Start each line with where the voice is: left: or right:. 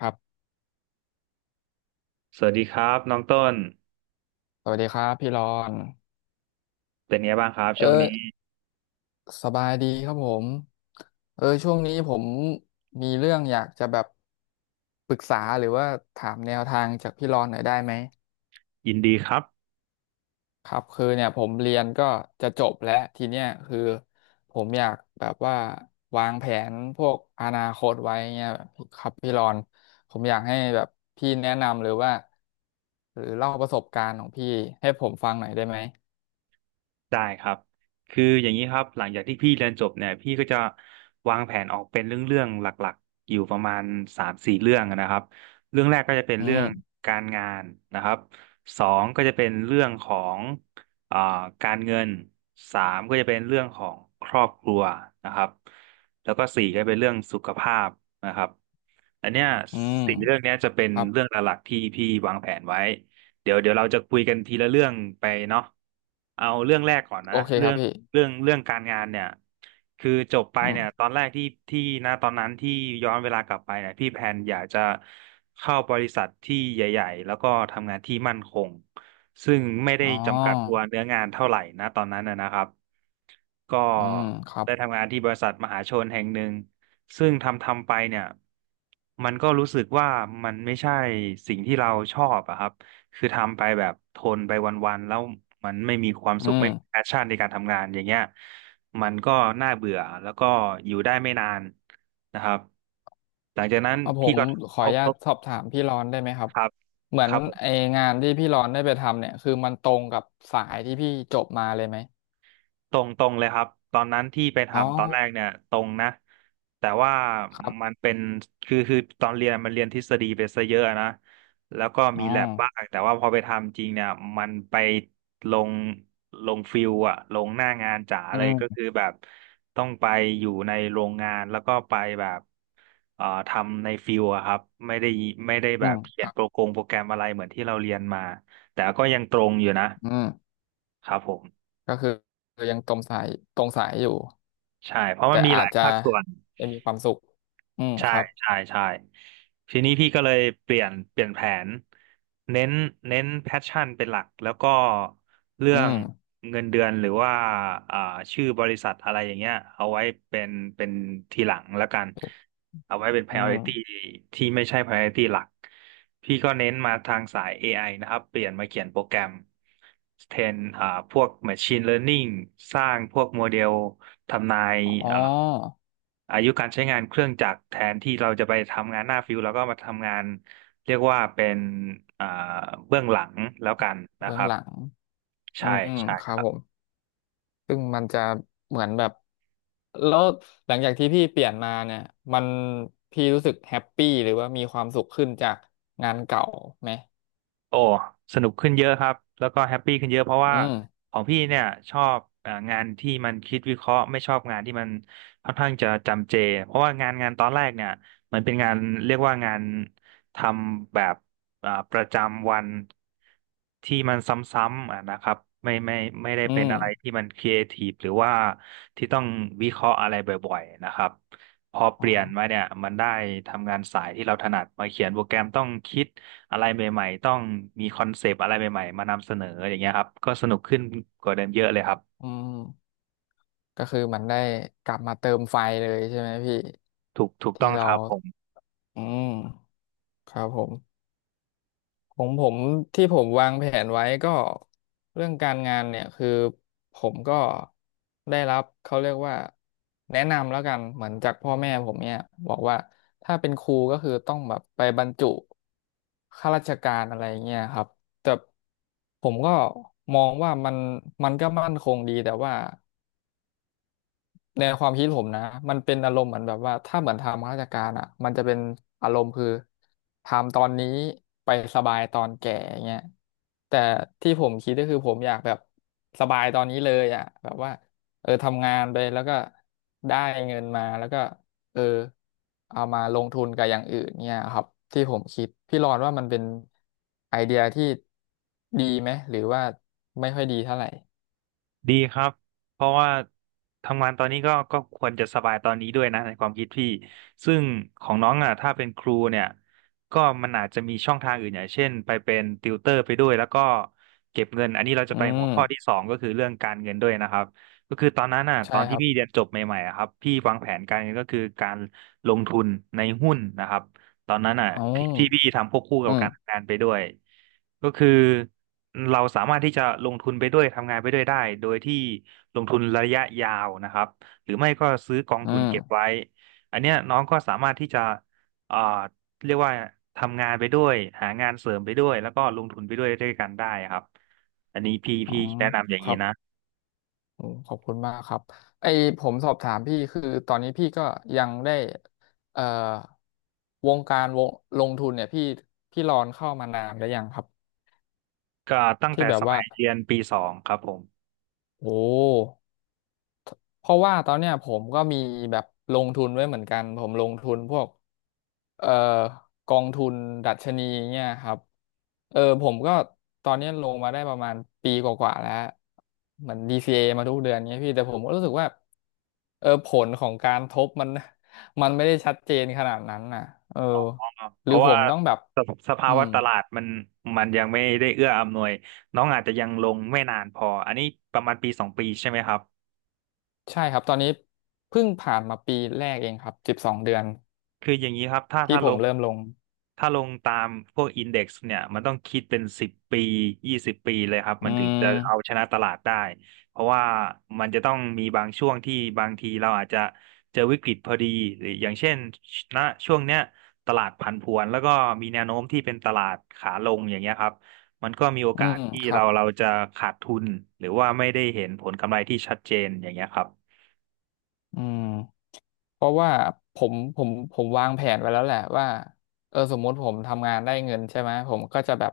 left: ครับ
right: สวัสดีครับน้องต้น
left: สวัสดีครับพี่รอน
right: เป็นไงบ้างครับ
left: เอ
right: ช่วง
left: อ
right: นี้
left: สบายดีครับผมช่วงนี้ผมมีเรื่องอยากจะแบบปรึกษาหรือว่าถามแนวทางจากพี่รอนหน่อยได้ไหม
right: ยินดีครับ
left: ครับคือเนี่ยผมเรียนก็จะจบแล้ว ทีเนี้ยคือผมอยากแบบว่าวางแผนพวกอนาคตไว้เงี้ยครับพี่รอนผมอยากให้แบบพี่แนะนำหรือว่าหรือเล่าประสบการณ์ของพี่ให้ผมฟังหน่อยได้ไหม
right: ได้ครับคืออย่างนี้ครับหลังจากที่พี่เรียนจบเนี่ยพี่ก็จะวางแผนออกเป็นเรื่องๆหลักๆอยู่ประมาณสามสี่เรื่องนะครับเรื่องแรกก็จะเป็น
left: อื
right: เรื่อง
left: ม
right: การงานนะครับสองก็จะเป็นเรื่องของอ่าการเงินสามก็จะเป็นเรื่องของครอบครัวนะครับแล้วก็สี่ก็เป็นเรื่องสุขภาพนะครับอันเนี้ย
left: อืม
right: สี่เรื่องเนี้ยจะเป็น
left: ครับ
right: เรื่องหลักๆที่พี่วางแผนไว้ เดี๋ยวเราจะคุยกันทีละเรื่องไปเนาะเอาเรื่องแรกก่อน
left: โอ
right: นะ
left: เคค
right: เรื่
left: รั
right: อ
left: บ
right: ง
left: พี่
right: เรื่องเรื่องการงานเนี่ย คือจบไป
left: อื
right: เนี่ยต
left: ม
right: อนแรกที่นะตอนนั้นที่ย้อนเวลากลับไปเนี่ยพี่แพนอยากจะเข้าบริษัทที่ใหญ่ๆแล้วก็ทำงานที่มั่นคงซึ่งไม่ได้
left: อ๋อ
right: จำกัดตัวเนื้องานเท่าไหร่นะตอนนั้นนะครับก็
left: อืมครับ
right: ได้ทำงานที่บริษัทมหาชนแห่งหนึ่งซึ่งทำไปเนี่ยมันก็รู้สึกว่ามันไม่ใช่สิ่งที่เราชอบอะครับ คือทำไปแบบทนไปวันๆแล้วมันไม่มีความ
left: อื
right: สุข
left: ม
right: ไม่มีแพชชั่นในการทำงานอย่างเงี้ยมันก็น่าเบื่อแล้วก็อยู่ได้ไม่นานนะครับหลังจากนั้น
left: เอาผ
right: พี่
left: ม
right: ก็
left: ข
right: ท
left: ออนุ
right: บ
left: ญา
right: ท
left: ต
right: บ
left: สอบถามพี่รอนได้ไหมครับ
right: ครับ
left: เหมือ
right: ค
left: น
right: รับ
left: ไองานที่พี่รอนได้ไปทำเนี่ย คือมันตรงกับสายที่พี่จบมาเลยไหม
right: ตรงเลยครับตอนนั้นที่ไป
left: อ๋อ
right: ทำตอนแรกเนี่ยตรงนะแต่ว่า
left: ครั
right: มั
left: บ
right: นเป็นคือตอนเรียนมันเรียนทฤษฎีไปซะเยอะนะแล้วก็
left: อ๋
right: มี
left: อ
right: แลบบ้างแต่ว่าพอไปทำจริงเนี่ยมันไปลงฟิลอะลงหน้างานจ๋า
left: อื
right: เลย
left: ม
right: ก็คือแบบต้องไปอยู่ในโรงงานแล้วก็ไปแบบทำในฟิลอะครับไม่ได้ไม่ได้
left: อื
right: แบบ
left: ม
right: เขี
left: ค
right: ยน
left: รั
right: โปร
left: บ
right: โกงโปรแกรมอะไรเหมือนที่เราเรียนมาแต่ก็ยังตรงอยู่นะ
left: อืม
right: ครับผม
left: ก็คือยังตรงสายอยู่
right: ใช่เพราะ
left: แต่
right: มันมีห
left: อา
right: ลา
left: จ
right: ย
left: จะ
right: ภาคส่วน
left: ไม่มีความสุขอืม
right: ใช่
left: ครับ
right: ใช่ใช่ทีนี้พี่ก็เลยเปลี่ยนแผนเน้นเน้นแพชชั่นเป็นหลักแล้วก็เรื่
left: อื
right: อง
left: ม
right: เงินเดือนหรือว่าอ่าชื่อบริษัทอะไรอย่างเงี้ยเอาไว้เป็นเป็นทีหลังแล้วกัน เอาไว้เป็น
left: อื
right: priority
left: ม
right: ที่ไม่ใช่ priority หลัก พี่ก็เน้นมาทางสาย AI นะครับ เปลี่ยนมาเขียนโปรแกรมแทนพวก machine learning สร้างพวกโมเดล ทำนาย
left: อ๋อ
right: อ่าอายุการใช้งานเครื่องจักรแทนที่เราจะไปทำงานหน้าฟิวแล้วก็มาทำงานเรียกว่าเป็นอ่าเบื้องหลังแล้วกันนะ
left: เบื้
right: ค
left: อง
right: รับ
left: หลังอื
right: ใช่
left: มครับ
right: ใช่
left: ผม ซึ่งมันจะเหมือนแบบ แล้วหลังจากที่พี่เปลี่ยนมาเนี่ยมันพี่รู้สึกแฮปปี้หรือว่ามีความสุขขึ้นจากงานเก่าไหม
right: โอ้สนุกขึ้นเยอะครับแล้วก็แฮปปี้ขึ้นเยอะเพราะว่า
left: อืม
right: ของพี่เนี่ยชอบงานที่มันคิดวิเคราะห์ไม่ชอบงานที่มันค่อนข้างจะจำเจเพราะว่างานตอนแรกเนี่ยมันเป็นงานเรียกว่างานทำแบบประจำวันที่มันซ้ำๆอ่ะนะครับไม่ไม่ไม่ได้
left: อื
right: เป็น
left: ม
right: อะไรที่มันครีเอทีฟหรือว่าที่ต้องวิเคราะห์อะไรบ่อยๆนะครับพอเป
left: อ๋อ
right: ลี่ยนมาเนี่ยมันได้ทำงานสายที่เราถนัดมาเขียนโปรแกรมต้องคิด อะไรใหม่ๆต้องมีคอนเซปต์อะไรใหม่ๆมานำเสนออย่างเงี้ยครับ ก็สนุกขึ้นกว่าเดิมเยอะเลยครับ
left: อืมก็คือมันได้กลับมาเติมไฟเลยใช่ไหมพี่
right: ถูกต้
left: ที่
right: องค
left: เรา
right: รับผม
left: อืมครับผม ของผมที่ผมวางแผนไว้ก็เรื่องการงานเนี่ยคือผมก็ได้รับเขาเรียกว่าแนะนำแล้วกันเหมือนจากพ่อแม่ผมเนี่ยบอกว่าถ้าเป็นครูก็คือต้องแบบไปบรรจุข้าราชการอะไรเงี้ยครับแต่ผมก็มองว่ามันมันก็มั่นคงดีแต่ว่า ในความคิดผมนะมันเป็นอารมณ์เหมือนแบบว่าถ้าเหมือนทำข้าราชการอ่ะมันจะเป็นอารมณ์คือทำตอนนี้ไปสบายตอนแก่เงี้ยแต่ที่ผมคิดก็คือผมอยากแบบสบายตอนนี้เลยอ่ะแบบว่าทำงานไปแล้วก็ได้เงินมาแล้วก็เออเอามาลงทุนกับอย่างอื่นเนี่ยครับที่ผมคิดพี่รอนว่ามันเป็นไอเดียที่ดีไหมหรือว่าไม่ค่อยดีเท่าไหร่
right: ดีครับเพราะว่าทำงานตอนนี้ก็ควรจะสบายตอนนี้ด้วยนะในความคิดพี่ ซึ่งของน้องอ่ะถ้าเป็นครูเนี่ยก็มันอาจจะมีช่องทางอื่นอย่างเช่นไปเป็นติวเตอร์ไปด้วยแล้วก็เก็บเงินอันนี้เราจะ
left: อื
right: ไปหัว
left: ม
right: ข้อที่สองก็คือเรื่องการเงินด้วยนะครับก็คือตอนนั้นอ่ะต
left: ใช่
right: อน
left: ค
right: ที่
left: รับ
right: พี่เรียนจบใหม่ๆอะครับพี่วางแผนการเงินก็คือการลงทุนในหุ้นนะครับตอนนั้นอ่ะ
left: อ๋อ
right: ที่พี่ทำควบคู่กั
left: อื
right: บการทำ
left: ม
right: งานไปด้วย ก็คือเราสามารถที่จะลงทุนไปด้วยทำงานไปด้วยได้โดยที่ลงทุนระยะยาวนะครับหรือไม่ก็ซื้อกอง
left: อื
right: ทุนเก็บ
left: ม
right: ไว้อันเนี้ยน้องก็สามารถที่จะเอ่อเรียกว่าทำงานไปด้วยหางานเสริมไปด้วยแล้วก็ลงทุนไปด้วยด้วยกันได้ครับอันนี้พี่
left: อ๋อ
right: พี่แนะนำอย่าง
left: ค
right: นี้
left: รับ
right: นะ
left: โอ้ขอบคุณมากครับไอผมสอบถามพี่คือตอนนี้พี่ก็ยังได้เอ่อวงการวงลงทุนเนี่ยพี่พี่รอนเข้ามานานหรือยังครับ
right: ก็ตั้ง
left: ที่
right: แต่
left: แบ
right: ส
left: บว่า
right: มัยเรียนปีสองครับผม
left: โอ้ เพราะว่าตอนเนี้ยผมก็มีแบบลงทุนไว้เหมือนกันผมลงทุนพวกเอ่อกองทุนดัชนีเนี่ยครับผมก็ตอนเนี้ยลงมาได้ประมาณปีกว่าๆแล้วเหมือนดีซีเ a มาทุกเดือนเนี้ยพี่แต่ผมก็รู้สึกว่าผลของการทบมัน มันไม่ได้ชัดเจนขนาดนั้นน่ะเออ
right: เพ
left: หรือ
right: ราะ
left: ผ
right: ว่า
left: มต้องแบบ
right: สภสภา
left: อื
right: วะ
left: ม
right: ตลาดมันยังไม่ได้เอื้ออำนวยน้องอาจจะยังลงไม่นานพออันนี้ประมาณปี 2 ปีใช่ไหมครับ
left: ใช่ครับตอนนี้เพิ่งผ่านมาปีแรกเองครับสิบสองเดือน
right: คืออย่างนี้ครับถ้า
left: ที่
right: ถ้า
left: ผ
right: ล
left: ม
right: ง
left: เริ่มลง
right: ถ้าลงตามพวกอินเด็กซ์เนี่ยมันต้องคิดเป็นสิบปี20 ปีเลยครับ
left: อื
right: มันถึงจะเอาช
left: ม
right: นะตลาดได้เพราะว่ามันจะต้องมีบางช่วงที่บางทีเราอาจจะเจอวิกฤตพอดีหรืออย่างเช่นณช่วงเนี้ยตลาดผันผวนแล้วก็มีแนวโน้มที่เป็นตลาดขาลงอย่างเงี้ยครับมันก็มีโอ
left: อื
right: กาส
left: ม
right: ที่
left: ครั
right: เรา
left: บ
right: เราจะขาดทุนหรือว่าไม่ได้เห็นผลกำไรที่ชัดเจนอย่างเงี้ยครับ
left: อืมเพราะว่าผมวางแผนไว้แล้วแหละว่าสมมติผมทำงานได้เงินใช่ไหมผมก็จะแบบ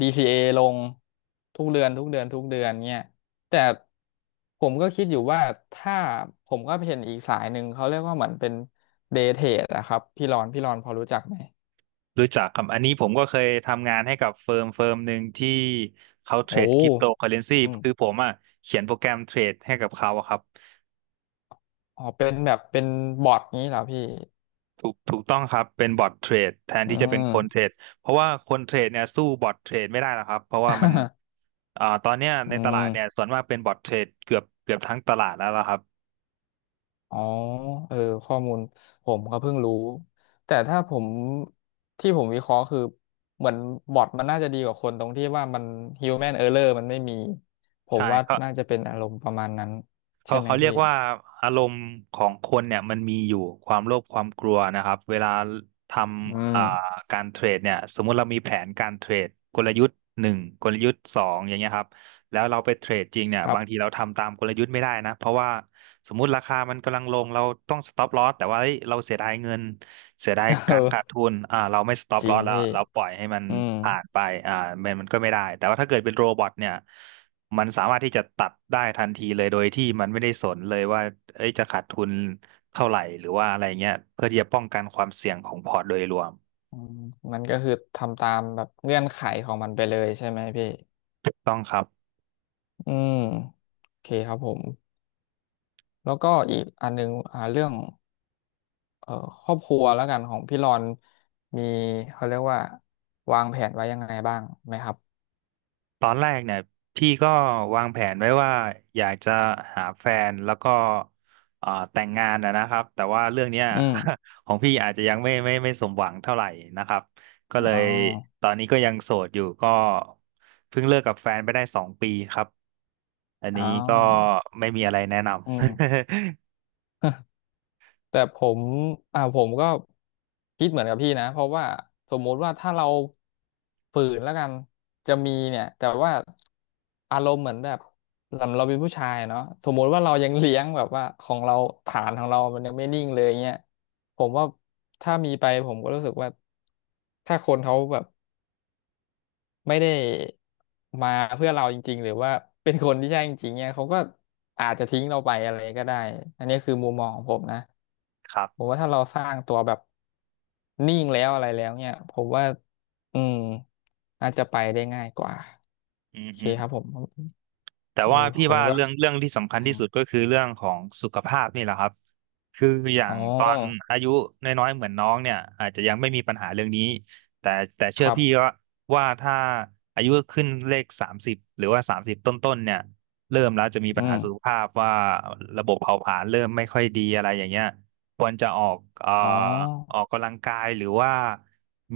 left: DCA ลงทุกเดือนเนี่ยแต่ผมก็คิดอยู่ว่าถ้าผมก็เห็นอีกสายหนึ่งเขาเรียกว่าเหมือนเป็นเดย์เทรดอะครับพี่รอนพอรู้จักไหม
right: รู้จักครับอันนี้ผมก็เคยทำงานให้กับเฟิร์มหนึ่งที่เขาเท
left: โอ้
right: รดคริปโตเคอเรนซี
left: อืม
right: คือผมอ่ะเขียนโปรแกรมเทรดให้กับเขาอะครับ
left: อ๋อเป็นแบบเป็นบอทนี้เหรอพี่
right: ถูกต้องครับเป็นบอทเทรดแทน
left: อื
right: ที่จะเป็น
left: ม
right: คนเทรดเพราะว่าคนเทรดเนี่ยสู้บอทเทรดไม่ได้หรอกครับเพราะว่ามัน ตอนเนี้ย
left: อื
right: ในตลาดเนี่ย
left: ม
right: ส่วนมากเป็นบอทเทรดเกือบทั้งตลาดแล้วล่ะครับ
left: อ๋อ เออ ข้อมูลผมก็เพิ่งรู้ แต่ถ้าผมที่ผมวิเคราะห์คือเหมือนบอทมันน่าจะดีกว่าคนตรงที่ว่ามัน human error มันไม่มี ผม
right: ใช่
left: ว่า
right: เขา
left: น่าจะเป็นอารมณ์ประมาณนั้นใช่
right: เขา
left: ไหม
right: เขาเรีย
left: พี่
right: กว่าอารมณ์ของคนเนี่ยมันมีอยู่ความโลภความกลัวนะครับเวลาท
left: อื
right: ำ
left: ม
right: การเทรดเนี่ยสมมุติเรามีแผนการเทรดกลยุทธ์หนึ่งกลยุทธ์สองอย่างเงี้ยครับแล้วเราไปเทรดจริงเนี่ย
left: ครับ
right: บางทีเราทำตามกลยุทธ์ไม่ได้นะเพราะว่าสมมุติราคามันกำลังลงเราต้องสต็อปลอสแต่ว่าเฮ้ยเราเสียดายเงินเสียดาย การขาด
left: เออ
right: ทุนเราไม่สต็อป
left: จ
right: ล
left: ริ
right: อ
left: ง
right: สแล้ว
left: พี่
right: เราปล่อยให้มัน
left: อืม
right: ผ่านไปอ่ามันก็ไม่ได้แต่ว่าถ้าเกิดเป็นโรบอทเนี่ย มันสามารถที่จะตัดได้ทันทีเลยโดยที่มันไม่ได้สนเลยว่าเอ้ยจะขาดทุนเท่าไหร่หรือว่าอะไรเงี้ยเพื่อที่จะป้องกันความเสี่ยงของพอร์ตโดยรวม
left: อืมมันก็คือทำตามแบบเงื่อนไขของมันไปเลยใช่ไหมพี่
right: ถูกต้องครับ
left: อืม โอเคครับผม แล้วก็อีกอันหนึงอ่าเรื่อง เอ่อครอบครัวแล้วกันของพี่รอนมีเขาเรียกว่าวางแผนไว้ยังไงบ้างไหมครับ
right: ตอนแรกเนี่ยพี่ก็วางแผนไว้ว่าอยากจะหาแฟนแล้วก็แต่งงานนะนะครับแต่ว่าเรื่องเนี้ย
left: อืม
right: ของพี่อาจจะยังไม่สมหวังเท่าไหร่นะครับก็เล
left: อ๋อ
right: ยตอนนี้ก็ยังโสดอยู่ก็เพิ่งเลิกกับแฟนไปได้2 ปีครับอันนี้
left: อ้า
right: ก็
left: ว
right: ไม่มีอะไรแนะน
left: อืม แต่ผมอ่าผมก็คิดเหมือนกับพี่นะเพราะว่าสมมุติว่าถ้าเราฝืนแล้วกันจะมีเนี่ยแต่ว่าอารมณ์เหมือนแบบเราเป็นผู้ชายเนาะสมมุติว่าเรายังเลี้ยงแบบว่าของเราฐานของเรามันยังไม่นิ่งเลยเงี้ยผมว่าถ้ามีไปผมก็รู้สึกว่าถ้าคนเขาแบบ ไม่ได้มาเพื่อเราจริงๆหรือว่าเป็นคนที่ใช่จริงๆเนี่ยเขาก็อาจจะทิ้งเราไปอะไรก็ได้อันนี้คือมุมมองของผมนะ
right: ำ ครั
left: ผม
right: บ
left: ว่าถ้าเราสร้างตัวแบบนิ่งแล้วอะไรแล้วเนี่ยผมว่าอืมน่าจะไปได้ง่ายกว่า
right: อืม
left: โอเค
right: ฮึ
left: ครับผม
right: แต่
left: เออ
right: ว่าพี่
left: ผม
right: ว่า
left: ก็
right: เรื่องที่สำคั
left: อื
right: ญที่
left: ม
right: สุดก็คือเรื่องของสุขภาพนี่แหละครับคืออย่า
left: อ๋อ
right: งตอนอายุน้อยๆเหมือนน้องเนี่ยอาจจะยังไม่มีปัญหาเรื่องนี้แต่แต่
left: ค
right: เชื่อ
left: รับ
right: พี่ว่าว่าถ้าอายุขึ้นเลขสามสิบหรือว่าสามสิบต้นๆเนี่ยเริ่มแล้วจะมี
left: อื
right: ปัญหาสุข
left: ม
right: ภาพว่าระบบเผาผลาญเริ่มไม่ค่อยดีอะไรอย่างเงี้ยควรจะออก
left: อ๋
right: อ
left: อ
right: อกกำลังกายหรือว่า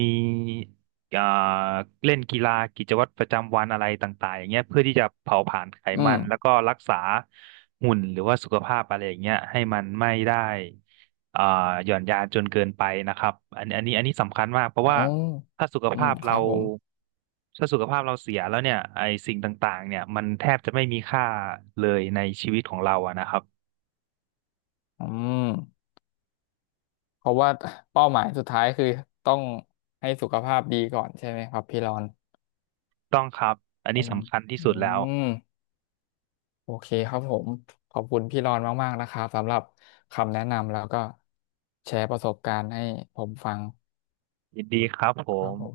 right: มี อ่าเล่นกีฬากิจวัตรประจำวันอะไรต่างๆอย่างเงี้ยเพื่อที่จะเผาผลาญไข
left: อื
right: มั
left: ม
right: นแล้วก็รักษาหุ่นหรือว่าสุขภาพอะไรอย่างเงี้ยให้มันไม่ได้อ่าหย่อนยานจนเกินไปนะครับอันนี้อันนี้สำคัญมากเพราะ
left: อ๋
right: ว่า
left: อ
right: ถ้าสุข
left: อื
right: ภา
left: ม
right: พ
left: ค
right: เรา
left: รับผม
right: ถ้าสุขภาพเราเสียแล้วเนี่ยไอสิ่งต่างๆเนี่ยมันแทบจะไม่มีค่าเลยในชีวิตของเราอะนะครับ
left: อืม เพราะว่าเป้าหมายสุดท้ายคือต้องให้สุขภาพดีก่อนใช่ไหมครับพี่รอน
right: ต้องครับอัน
left: ป
right: นี้
left: ระมาณ
right: สำคัญที่สุด
left: อื
right: แล้ว
left: มโอเคครับผมขอบคุณพี่รอนมากๆนะครับสำหรับคำแนะนำแล้วก็แชร์ประสบการณ์ให้ผมฟัง
right: ยินดีครับผ
left: ครับ
right: ม
left: ผม